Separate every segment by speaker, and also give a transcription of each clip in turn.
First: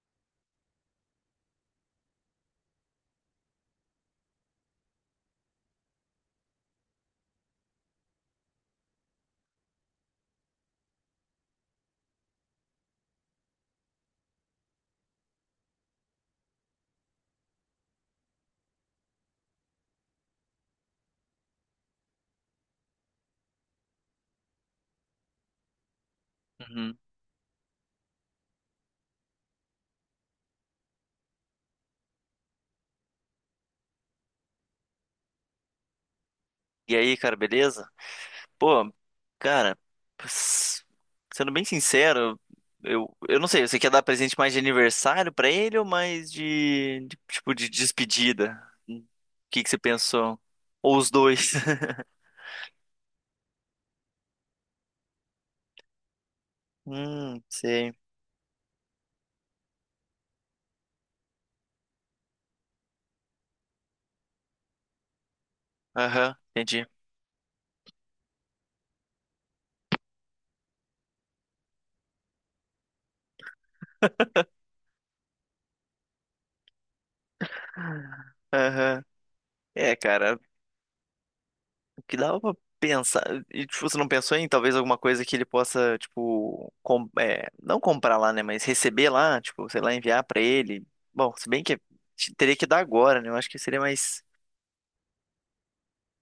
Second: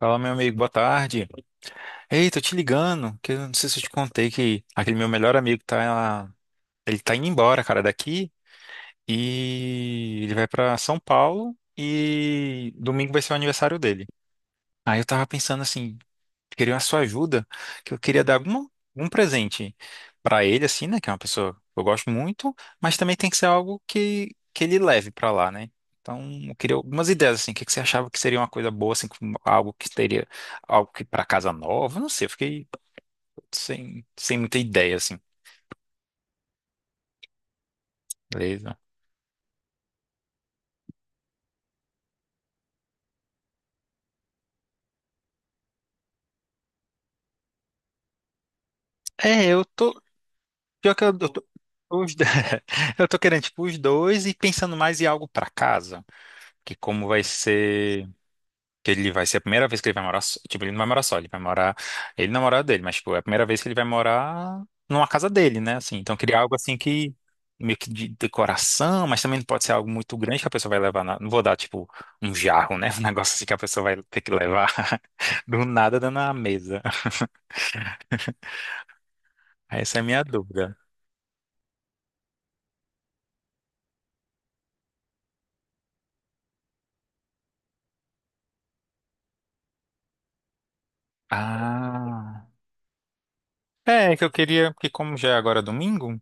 Speaker 1: Fala, meu amigo, boa tarde. Ei, tô te ligando, que eu não sei se eu te contei que aquele meu melhor amigo tá, ele tá indo embora, cara, daqui e ele vai pra São Paulo e domingo vai ser o aniversário dele. Aí eu tava pensando assim, queria a sua ajuda, que eu queria dar algum presente pra ele, assim, né? Que é uma pessoa que eu gosto muito, mas também tem que ser algo que ele leve pra lá, né? Então, eu queria
Speaker 2: Uhum.
Speaker 1: algumas ideias, assim, o que que você achava que seria uma coisa boa, assim, com algo que teria, algo que pra casa nova, não sei, eu fiquei sem muita ideia, assim,
Speaker 2: E aí, cara, beleza?
Speaker 1: beleza?
Speaker 2: Pô, cara, s- sendo bem sincero, eu não sei, você quer dar presente mais de aniversário pra ele ou mais de, tipo de despedida? O
Speaker 1: É,
Speaker 2: que
Speaker 1: eu
Speaker 2: que você
Speaker 1: tô,
Speaker 2: pensou?
Speaker 1: pior
Speaker 2: Ou
Speaker 1: que eu,
Speaker 2: os
Speaker 1: eu tô,
Speaker 2: dois?
Speaker 1: os, do- eu tô querendo, tipo, os dois e pensando mais em algo pra casa, que como vai
Speaker 2: Sei.
Speaker 1: ser. Que ele vai ser a primeira vez que ele vai morar, tipo, ele não vai morar só, ele vai morar, ele na morada dele, mas tipo, é a primeira vez que ele vai morar numa casa dele, né, assim. Então
Speaker 2: Aham,
Speaker 1: queria algo assim
Speaker 2: entendi.
Speaker 1: que meio que de decoração, mas também não pode ser algo muito grande que a pessoa vai levar na... Não vou dar tipo um jarro, né? Um negócio assim que a pessoa vai ter que levar do nada dando na mesa.
Speaker 2: Aham. É,
Speaker 1: Essa é a minha
Speaker 2: cara,
Speaker 1: dúvida.
Speaker 2: que dava pra pensar. E, tipo, você não pensou em talvez alguma coisa que ele possa, tipo, não comprar lá, né? Mas receber lá, tipo, sei lá, enviar pra ele. Bom, se bem que
Speaker 1: Ah.
Speaker 2: teria que dar agora, né? Eu acho que seria
Speaker 1: É, é
Speaker 2: mais.
Speaker 1: que eu queria, porque como já é agora domingo,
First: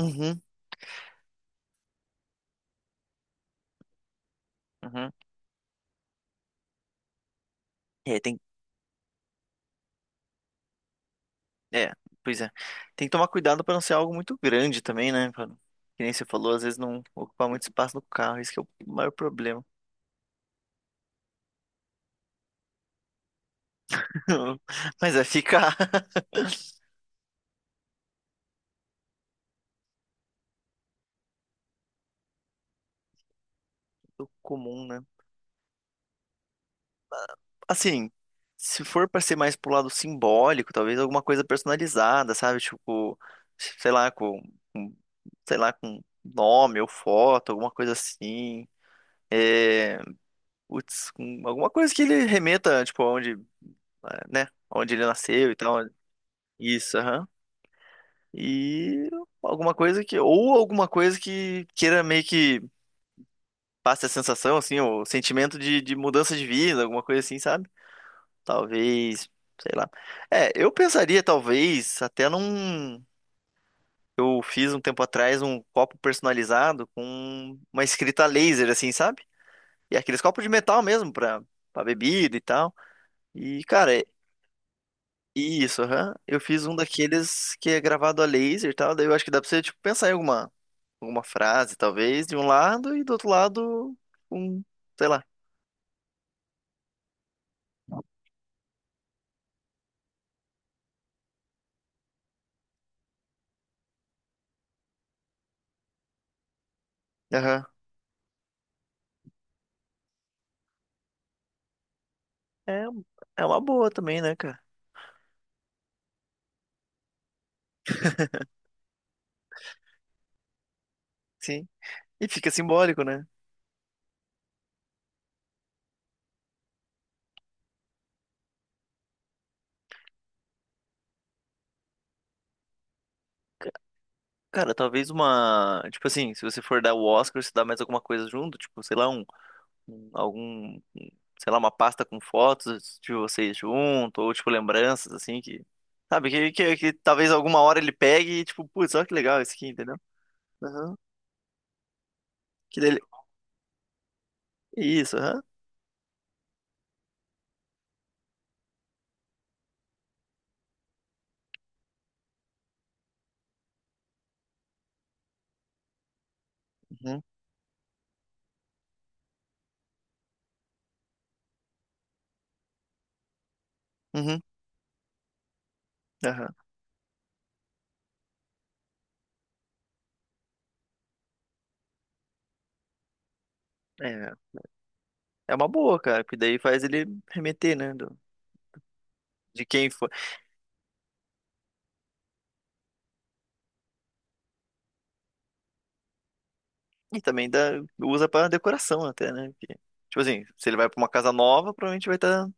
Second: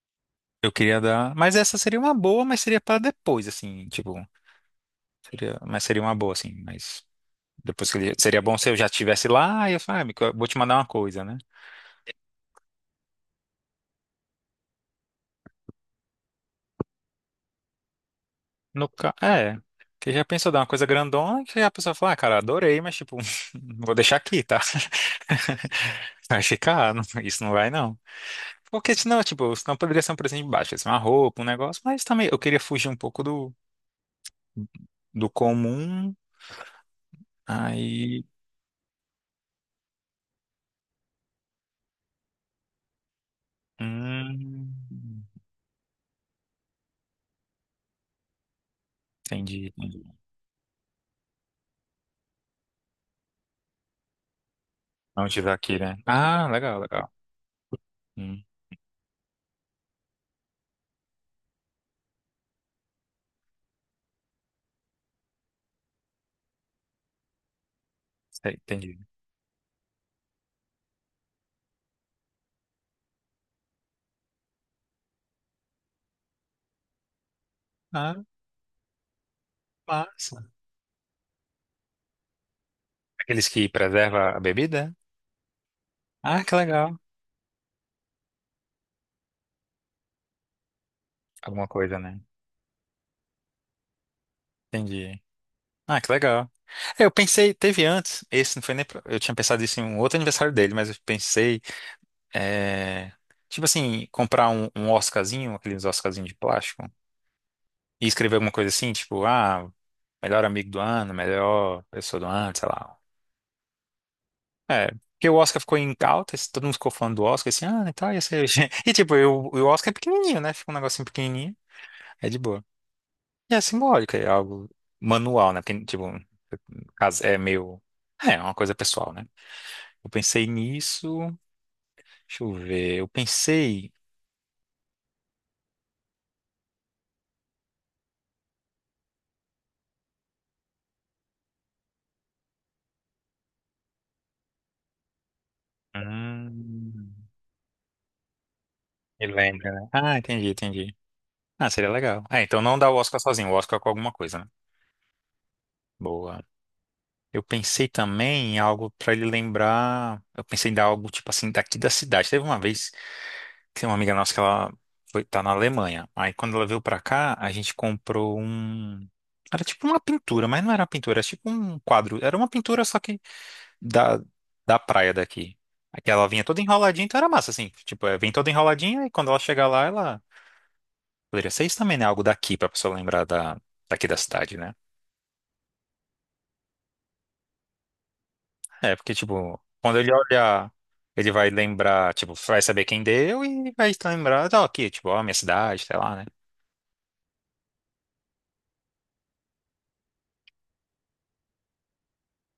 Speaker 2: Uhum,
Speaker 1: eu queria dar, mas essa seria uma boa, mas seria para depois, assim, tipo,
Speaker 2: uhum.
Speaker 1: seria, mas seria uma boa assim, mas depois que ele...
Speaker 2: É, tem.
Speaker 1: Seria bom se eu já estivesse lá e eu falo, ah, amigo, eu vou te mandar uma coisa, né?
Speaker 2: É, pois é. Tem que tomar cuidado pra não ser algo muito grande também, né? Que nem você falou, às vezes não ocupar muito espaço no carro. Esse que é o
Speaker 1: No
Speaker 2: maior
Speaker 1: ca... É.
Speaker 2: problema.
Speaker 1: Que já pensou dar uma coisa grandona que a pessoa fala, ah, cara, adorei, mas tipo, não vou deixar aqui, tá?
Speaker 2: Mas vai ficar.
Speaker 1: Vai ficar, isso não vai não. Porque senão, tipo, senão poderia ser um presente de baixo, ia uma roupa, um negócio, mas também eu queria fugir um pouco do,
Speaker 2: Comum, né?
Speaker 1: do comum.
Speaker 2: Assim,
Speaker 1: Aí.
Speaker 2: se for pra ser mais pro lado simbólico, talvez alguma coisa personalizada, sabe? Tipo, sei lá,
Speaker 1: Hum,
Speaker 2: com- sei lá, com nome ou foto, alguma coisa assim.
Speaker 1: entendi.
Speaker 2: É,
Speaker 1: Entendi.
Speaker 2: putz, com alguma coisa que ele remeta, tipo, aonde, é, né? Onde ele
Speaker 1: Não
Speaker 2: nasceu
Speaker 1: tiver
Speaker 2: e tal.
Speaker 1: aqui, né? Ah, legal,
Speaker 2: Isso,
Speaker 1: legal.
Speaker 2: aham.
Speaker 1: Hum,
Speaker 2: E alguma coisa que, ou alguma coisa que queira meio que passe a sensação, assim, o sentimento de mudança de vida, alguma coisa assim, sabe?
Speaker 1: sei, entendi.
Speaker 2: Talvez, sei lá. É, eu pensaria, talvez, até num. Eu fiz um tempo atrás um copo personalizado com uma
Speaker 1: Ah,
Speaker 2: escrita a laser, assim, sabe? E aqueles copos de
Speaker 1: massa.
Speaker 2: metal mesmo, pra bebida e tal.
Speaker 1: Aqueles
Speaker 2: E,
Speaker 1: que
Speaker 2: cara,
Speaker 1: preserva a bebida?
Speaker 2: isso, aham. Eu
Speaker 1: Ah, que
Speaker 2: fiz um
Speaker 1: legal.
Speaker 2: daqueles que é gravado a laser e tal. Daí eu acho que dá pra você, tipo, pensar em alguma
Speaker 1: Alguma
Speaker 2: frase,
Speaker 1: coisa, né?
Speaker 2: talvez, de um lado e do outro lado, um, sei
Speaker 1: Entendi.
Speaker 2: lá.
Speaker 1: Ah, que legal. É, eu pensei, teve antes, esse não foi nem. Eu tinha pensado isso em um outro aniversário dele, mas eu pensei, é, tipo assim, comprar um Oscarzinho, aqueles Oscarzinhos de plástico,
Speaker 2: Aham.
Speaker 1: e escrever alguma coisa assim, tipo, ah, melhor amigo do ano, melhor pessoa do ano, sei
Speaker 2: É,
Speaker 1: lá.
Speaker 2: é uma boa também, né, cara?
Speaker 1: É, porque o Oscar ficou em alta, todo mundo ficou falando do Oscar, assim, ah, e tal, ia ser. E tipo, eu, o Oscar é pequenininho, né? Fica um negocinho pequenininho,
Speaker 2: Sim. E
Speaker 1: é de
Speaker 2: fica
Speaker 1: boa.
Speaker 2: simbólico, né?
Speaker 1: É simbólica, é algo manual, né? Porque, tipo, no caso, é meio. É, é uma coisa pessoal, né? Eu pensei nisso. Deixa eu ver. Eu pensei.
Speaker 2: Cara, talvez uma. Tipo assim, se você for dar o Oscar, você dá mais alguma coisa junto, tipo, sei lá, um- algum. um, sei lá, uma pasta com fotos de vocês junto, ou tipo, lembranças, assim, que. Sabe, que
Speaker 1: Hum,
Speaker 2: talvez alguma hora ele pegue e, tipo, putz, olha que
Speaker 1: me
Speaker 2: legal esse aqui,
Speaker 1: lembra, né?
Speaker 2: entendeu?
Speaker 1: Ah, entendi, entendi.
Speaker 2: Aham.
Speaker 1: Ah, seria legal. É, então não
Speaker 2: Que
Speaker 1: dá o
Speaker 2: dele...
Speaker 1: Oscar sozinho, o Oscar é com alguma coisa, né?
Speaker 2: Isso, aham.
Speaker 1: Boa. Eu pensei também em algo pra ele lembrar. Eu pensei em dar algo, tipo assim, daqui da cidade. Teve uma vez. Tem uma amiga nossa que ela foi, tá na Alemanha. Aí quando ela veio pra
Speaker 2: Uhum.
Speaker 1: cá, a gente comprou um. Era tipo uma pintura, mas não era uma pintura, era tipo um quadro. Era uma pintura só que da,
Speaker 2: Uhum.
Speaker 1: da praia daqui. Aqui ela vinha
Speaker 2: Aham.
Speaker 1: toda enroladinha, então era massa, assim. Tipo, é, vem toda enroladinha e quando ela chegar lá, ela. Poderia ser isso também, né? Algo daqui pra pessoa lembrar da, daqui da
Speaker 2: É,
Speaker 1: cidade, né?
Speaker 2: é uma boa, cara, porque daí faz ele remeter, né?
Speaker 1: É, porque, tipo,
Speaker 2: De quem
Speaker 1: quando
Speaker 2: foi.
Speaker 1: ele olhar, ele vai lembrar, tipo, vai saber quem deu e vai lembrar, ó, aqui, tipo, ó, minha cidade, sei lá, né?
Speaker 2: E também dá, usa pra decoração até, né? Porque, tipo assim, se ele vai pra uma casa nova, provavelmente vai estar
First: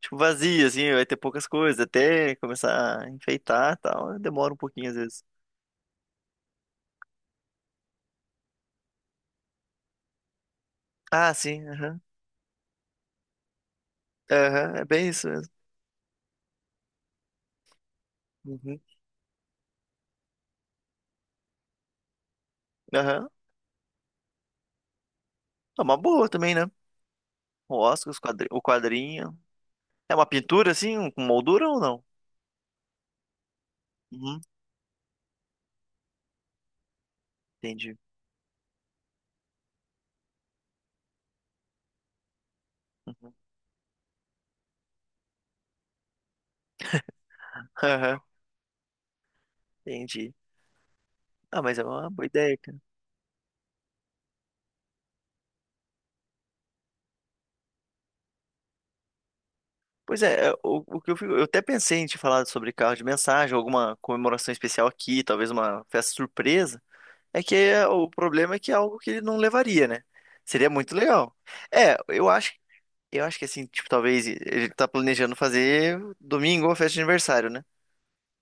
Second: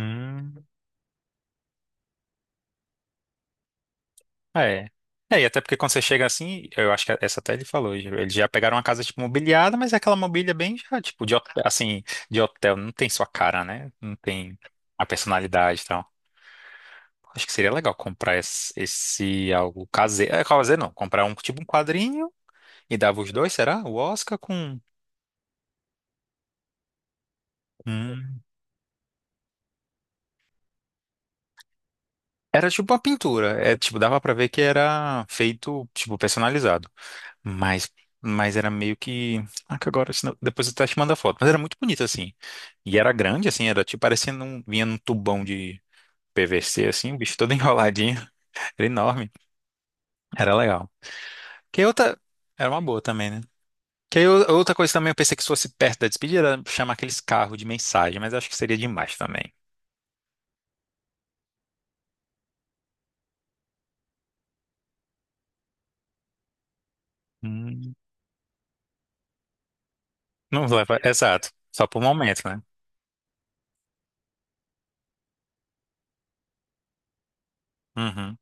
Speaker 2: tipo, vazia, assim, vai ter poucas coisas, até começar a enfeitar e tal. Demora um
Speaker 1: É.
Speaker 2: pouquinho às vezes.
Speaker 1: É, e até porque quando você chega assim, eu acho que essa até ele falou, eles já pegaram uma casa, tipo, mobiliada, mas é aquela mobília bem, já, tipo,
Speaker 2: Ah,
Speaker 1: de hotel,
Speaker 2: sim. Aham,
Speaker 1: assim, de hotel, não tem sua cara, né? Não tem
Speaker 2: Aham, é
Speaker 1: a
Speaker 2: bem isso mesmo.
Speaker 1: personalidade e tal. Acho que seria legal comprar esse,
Speaker 2: Uhum.
Speaker 1: esse algo caseiro, é, caseiro não, comprar um, tipo, um quadrinho e dava
Speaker 2: Aham.
Speaker 1: os dois, será? O Oscar com...
Speaker 2: É uma boa também, né? O Oscar,
Speaker 1: com-
Speaker 2: o quadrinho. É uma pintura, assim, um, com moldura ou não?
Speaker 1: Era tipo uma pintura, é, tipo, dava pra
Speaker 2: Uhum.
Speaker 1: ver que era feito, tipo, personalizado. Mas,
Speaker 2: Entendi.
Speaker 1: mas era meio que. Ah, que agora, depois eu até te mando a foto. Mas era muito bonito, assim. E era
Speaker 2: Uhum.
Speaker 1: grande, assim, era tipo parecendo um. Vinha num tubão de PVC, assim, o bicho todo enroladinho.
Speaker 2: Aham,
Speaker 1: Era enorme.
Speaker 2: entendi.
Speaker 1: Era legal.
Speaker 2: Ah, mas é
Speaker 1: Que
Speaker 2: uma
Speaker 1: outra.
Speaker 2: boa ideia.
Speaker 1: Era uma boa também, né? Que aí outra coisa também eu pensei que fosse perto da despedida era chamar aqueles carros de mensagem, mas acho que seria demais também.
Speaker 2: Pois é, é, o que eu, fico- eu até pensei em te falar sobre carro de mensagem, alguma comemoração especial aqui, talvez uma festa surpresa. É que é-
Speaker 1: Hum,
Speaker 2: o problema é que é algo que ele não levaria, né?
Speaker 1: não
Speaker 2: Seria muito
Speaker 1: leva.
Speaker 2: legal.
Speaker 1: Exato. Só
Speaker 2: É,
Speaker 1: por
Speaker 2: eu
Speaker 1: momento,
Speaker 2: acho,
Speaker 1: né?
Speaker 2: eu acho que assim, tipo, talvez ele tá planejando fazer domingo uma festa de aniversário, né?
Speaker 1: Uhum.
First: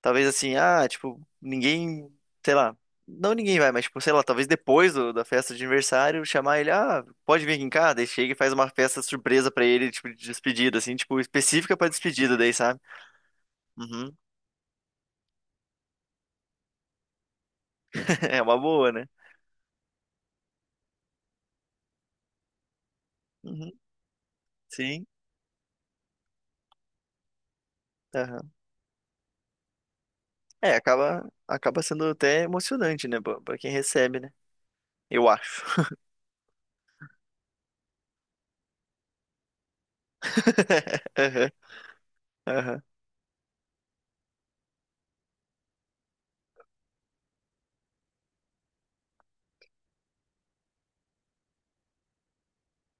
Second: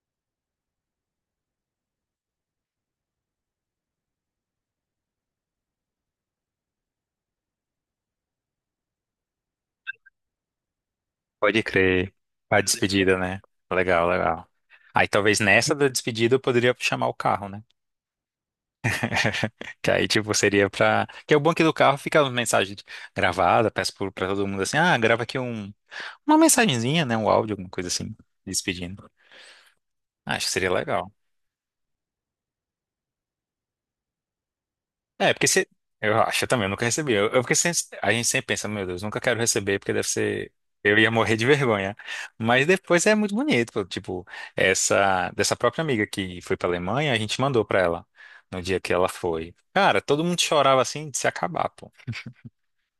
Speaker 2: Talvez assim, ah, tipo, ninguém, sei lá, não ninguém vai, mas tipo, sei lá, talvez depois da festa de aniversário, chamar ele, ah, pode vir aqui em casa, daí chega e faz uma festa surpresa pra ele, tipo, de despedida, assim, tipo,
Speaker 1: Pode
Speaker 2: específica pra
Speaker 1: crer.
Speaker 2: despedida, daí,
Speaker 1: A
Speaker 2: sabe?
Speaker 1: despedida, né? Legal,
Speaker 2: Uhum.
Speaker 1: legal. Aí talvez nessa da despedida eu poderia chamar o carro, né?
Speaker 2: É uma boa, né?
Speaker 1: Que aí, tipo, seria pra. Que é o banco do carro fica uma mensagem gravada,
Speaker 2: Uhum.
Speaker 1: peço pra todo mundo assim, ah,
Speaker 2: Sim.
Speaker 1: grava aqui um... uma mensagenzinha, né? Um áudio, alguma coisa assim,
Speaker 2: Aham.
Speaker 1: despedindo. Acho que seria
Speaker 2: É,
Speaker 1: legal.
Speaker 2: acaba sendo até emocionante, né, pra quem recebe, né? Eu
Speaker 1: É, porque
Speaker 2: acho.
Speaker 1: se. Eu acho eu também, eu nunca recebi. Eu, porque sem- a gente sempre pensa, meu Deus, nunca quero receber, porque deve ser. Eu ia morrer de
Speaker 2: Aham.
Speaker 1: vergonha. Mas
Speaker 2: Aham.
Speaker 1: depois é muito bonito, pô. Tipo, essa dessa própria amiga que foi pra Alemanha, a gente mandou pra ela no dia que ela foi. Cara, todo mundo chorava assim de se acabar, pô.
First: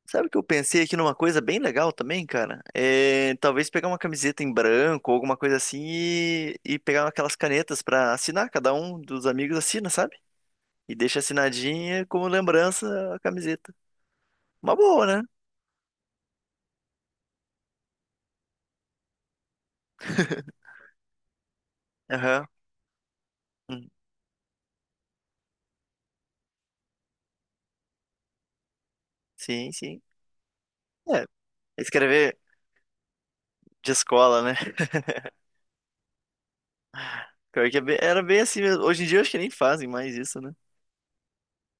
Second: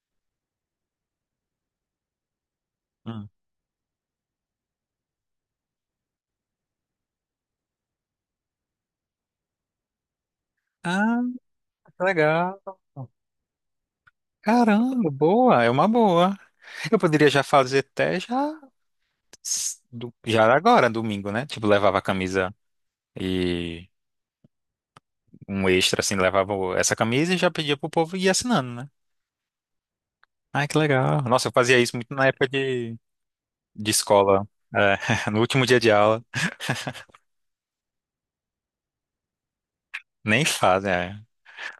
Speaker 2: Sabe o que eu pensei aqui numa coisa bem legal também, cara? É, talvez pegar uma camiseta em branco ou alguma coisa assim e pegar aquelas canetas pra assinar. Cada um dos amigos assina, sabe? E deixa
Speaker 1: Hum.
Speaker 2: assinadinha como
Speaker 1: Legal.
Speaker 2: lembrança a camiseta. Uma boa,
Speaker 1: Caramba,
Speaker 2: né?
Speaker 1: boa, é uma boa. Eu poderia já fazer até já, já agora, domingo, né? Tipo, levava a
Speaker 2: Aham.
Speaker 1: camisa e
Speaker 2: Hum,
Speaker 1: um extra, assim, levava essa camisa e já pedia pro povo ir assinando, né?
Speaker 2: sim, sim.
Speaker 1: Ai, que legal.
Speaker 2: É,
Speaker 1: Nossa, eu fazia isso muito na
Speaker 2: escrever
Speaker 1: época de
Speaker 2: de escola,
Speaker 1: escola,
Speaker 2: né?
Speaker 1: é, no último dia de aula.
Speaker 2: Pior que era bem assim mesmo. Hoje em dia eu acho que nem fazem mais isso,
Speaker 1: Nem
Speaker 2: né?
Speaker 1: fazem, é.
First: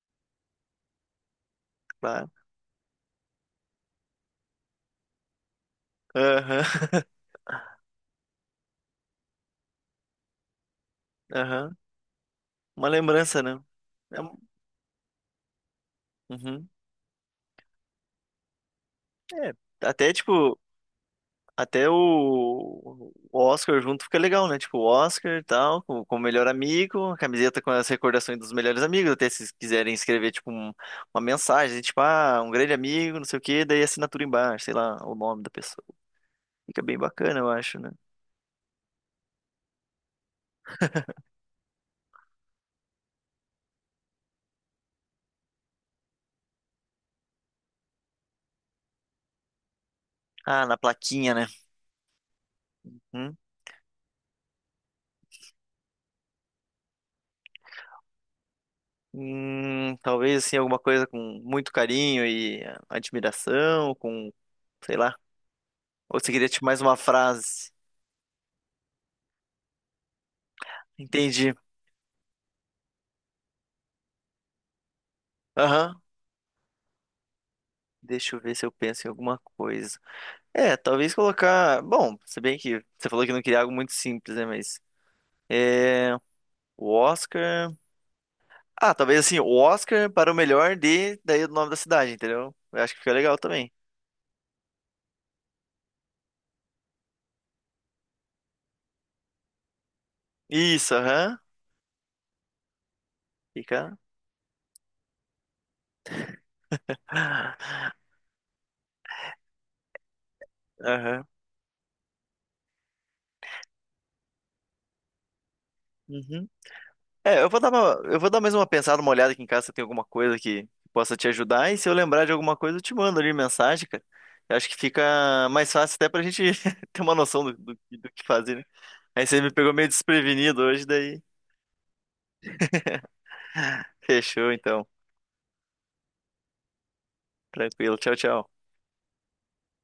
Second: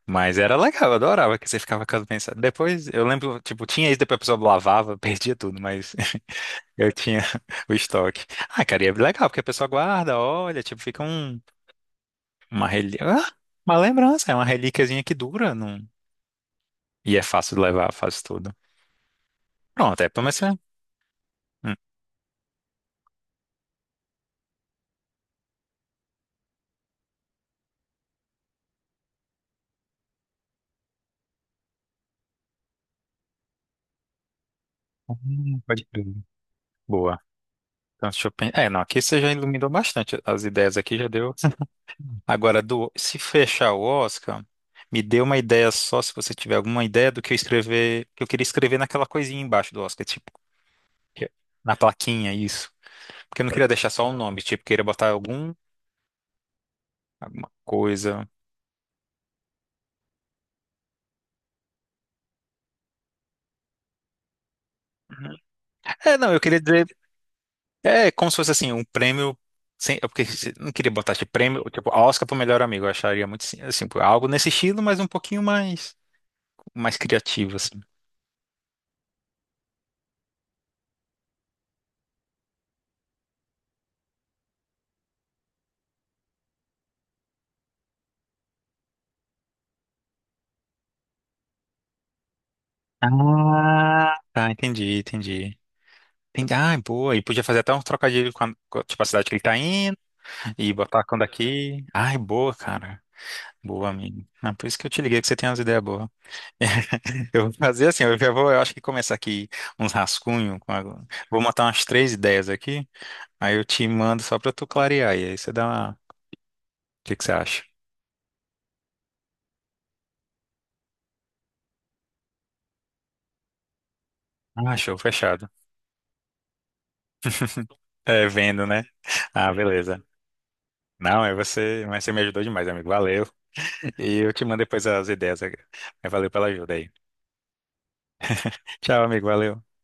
Speaker 1: Mas era legal, eu adorava que você ficava com as
Speaker 2: Claro.
Speaker 1: mensagens. Depois, eu lembro, tipo, tinha isso, depois a pessoa lavava, perdia tudo, mas
Speaker 2: Aham,
Speaker 1: eu tinha o estoque. Ah, cara, e é legal, porque a pessoa guarda, olha, tipo, fica um,
Speaker 2: aham.
Speaker 1: uma
Speaker 2: Uma
Speaker 1: relíquia. Ah,
Speaker 2: lembrança, né?
Speaker 1: uma
Speaker 2: É,
Speaker 1: lembrança, é uma relíquiazinha que dura. Não...
Speaker 2: uhum.
Speaker 1: E é fácil de levar, faz tudo.
Speaker 2: É,
Speaker 1: Pronto, é
Speaker 2: até
Speaker 1: pra você.
Speaker 2: tipo.
Speaker 1: Hum.
Speaker 2: Até o Oscar junto fica legal, né? Tipo, o Oscar e tal, com o melhor amigo, a camiseta com as recordações dos melhores amigos, até se quiserem escrever, tipo, uma mensagem, tipo, ah, um grande amigo, não sei o quê, daí assinatura embaixo, sei lá, o nome da pessoa.
Speaker 1: Pode crer.
Speaker 2: Fica bem
Speaker 1: Boa.
Speaker 2: bacana, eu acho, né?
Speaker 1: Então, deixa eu pensar. É, não, aqui você já iluminou bastante. As ideias aqui já deu. Agora, do, se fechar o Oscar, me dê uma ideia só, se você tiver alguma ideia do que eu escrever, que eu queria escrever naquela coisinha embaixo do Oscar, tipo,
Speaker 2: Ah, na
Speaker 1: que-
Speaker 2: plaquinha, né?
Speaker 1: na plaquinha, isso.
Speaker 2: Hum?
Speaker 1: Porque eu não queria deixar só o nome, tipo, queria botar algum, alguma coisa.
Speaker 2: Talvez, assim, alguma coisa com muito carinho e admiração, com, sei lá.
Speaker 1: É,
Speaker 2: Ou
Speaker 1: não,
Speaker 2: você
Speaker 1: eu
Speaker 2: queria,
Speaker 1: queria
Speaker 2: tipo, mais
Speaker 1: dizer,
Speaker 2: uma frase?
Speaker 1: é como se fosse assim, um prêmio, sem, é porque não queria botar tipo
Speaker 2: Entendi.
Speaker 1: prêmio, tipo, Oscar pro melhor amigo, eu acharia muito, assim, tipo, algo nesse estilo, mas um pouquinho mais,
Speaker 2: Aham.
Speaker 1: mais criativo, assim.
Speaker 2: Deixa eu ver se eu penso em alguma coisa. É, talvez colocar. Bom, se bem que você falou que não queria algo muito simples, né? Mas. É. O Oscar. Ah, talvez assim, o Oscar para o melhor de. Daí o nome da cidade, entendeu? Eu acho que fica legal também.
Speaker 1: Ah, tá, entendi, entendi. Tem, ai, boa. E podia fazer até um trocadilho com a, tipo, a cidade que ele tá indo e
Speaker 2: Isso,
Speaker 1: botar quando
Speaker 2: aham.
Speaker 1: aqui. Ai, boa, cara. Boa,
Speaker 2: Fica.
Speaker 1: amigo. Ah, por isso que eu te liguei, que você tem umas ideias boas. Eu vou fazer assim, eu já vou, eu acho que começar aqui uns rascunhos.
Speaker 2: Aham.
Speaker 1: Vou montar umas 3 ideias aqui, aí eu te mando só pra tu clarear. E aí você dá uma. O
Speaker 2: Uhum.
Speaker 1: que que você
Speaker 2: É,
Speaker 1: acha?
Speaker 2: eu vou dar mais uma pensada, uma olhada aqui em casa se tem alguma coisa que possa te ajudar. E se eu lembrar de alguma coisa, eu te mando ali mensagem, cara. Eu acho que
Speaker 1: Ah, show, fechado.
Speaker 2: fica mais fácil até pra gente ter uma noção do que
Speaker 1: É,
Speaker 2: fazer, né?
Speaker 1: vendo, né?
Speaker 2: Aí você me
Speaker 1: Ah,
Speaker 2: pegou meio
Speaker 1: beleza.
Speaker 2: desprevenido hoje, daí.
Speaker 1: Não, é você, mas você me ajudou demais, amigo. Valeu. E eu te
Speaker 2: Fechou
Speaker 1: mando
Speaker 2: então.
Speaker 1: depois as ideias. Mas valeu pela ajuda aí.
Speaker 2: Tranquilo. Tchau, tchau.
Speaker 1: Tchau, amigo. Valeu.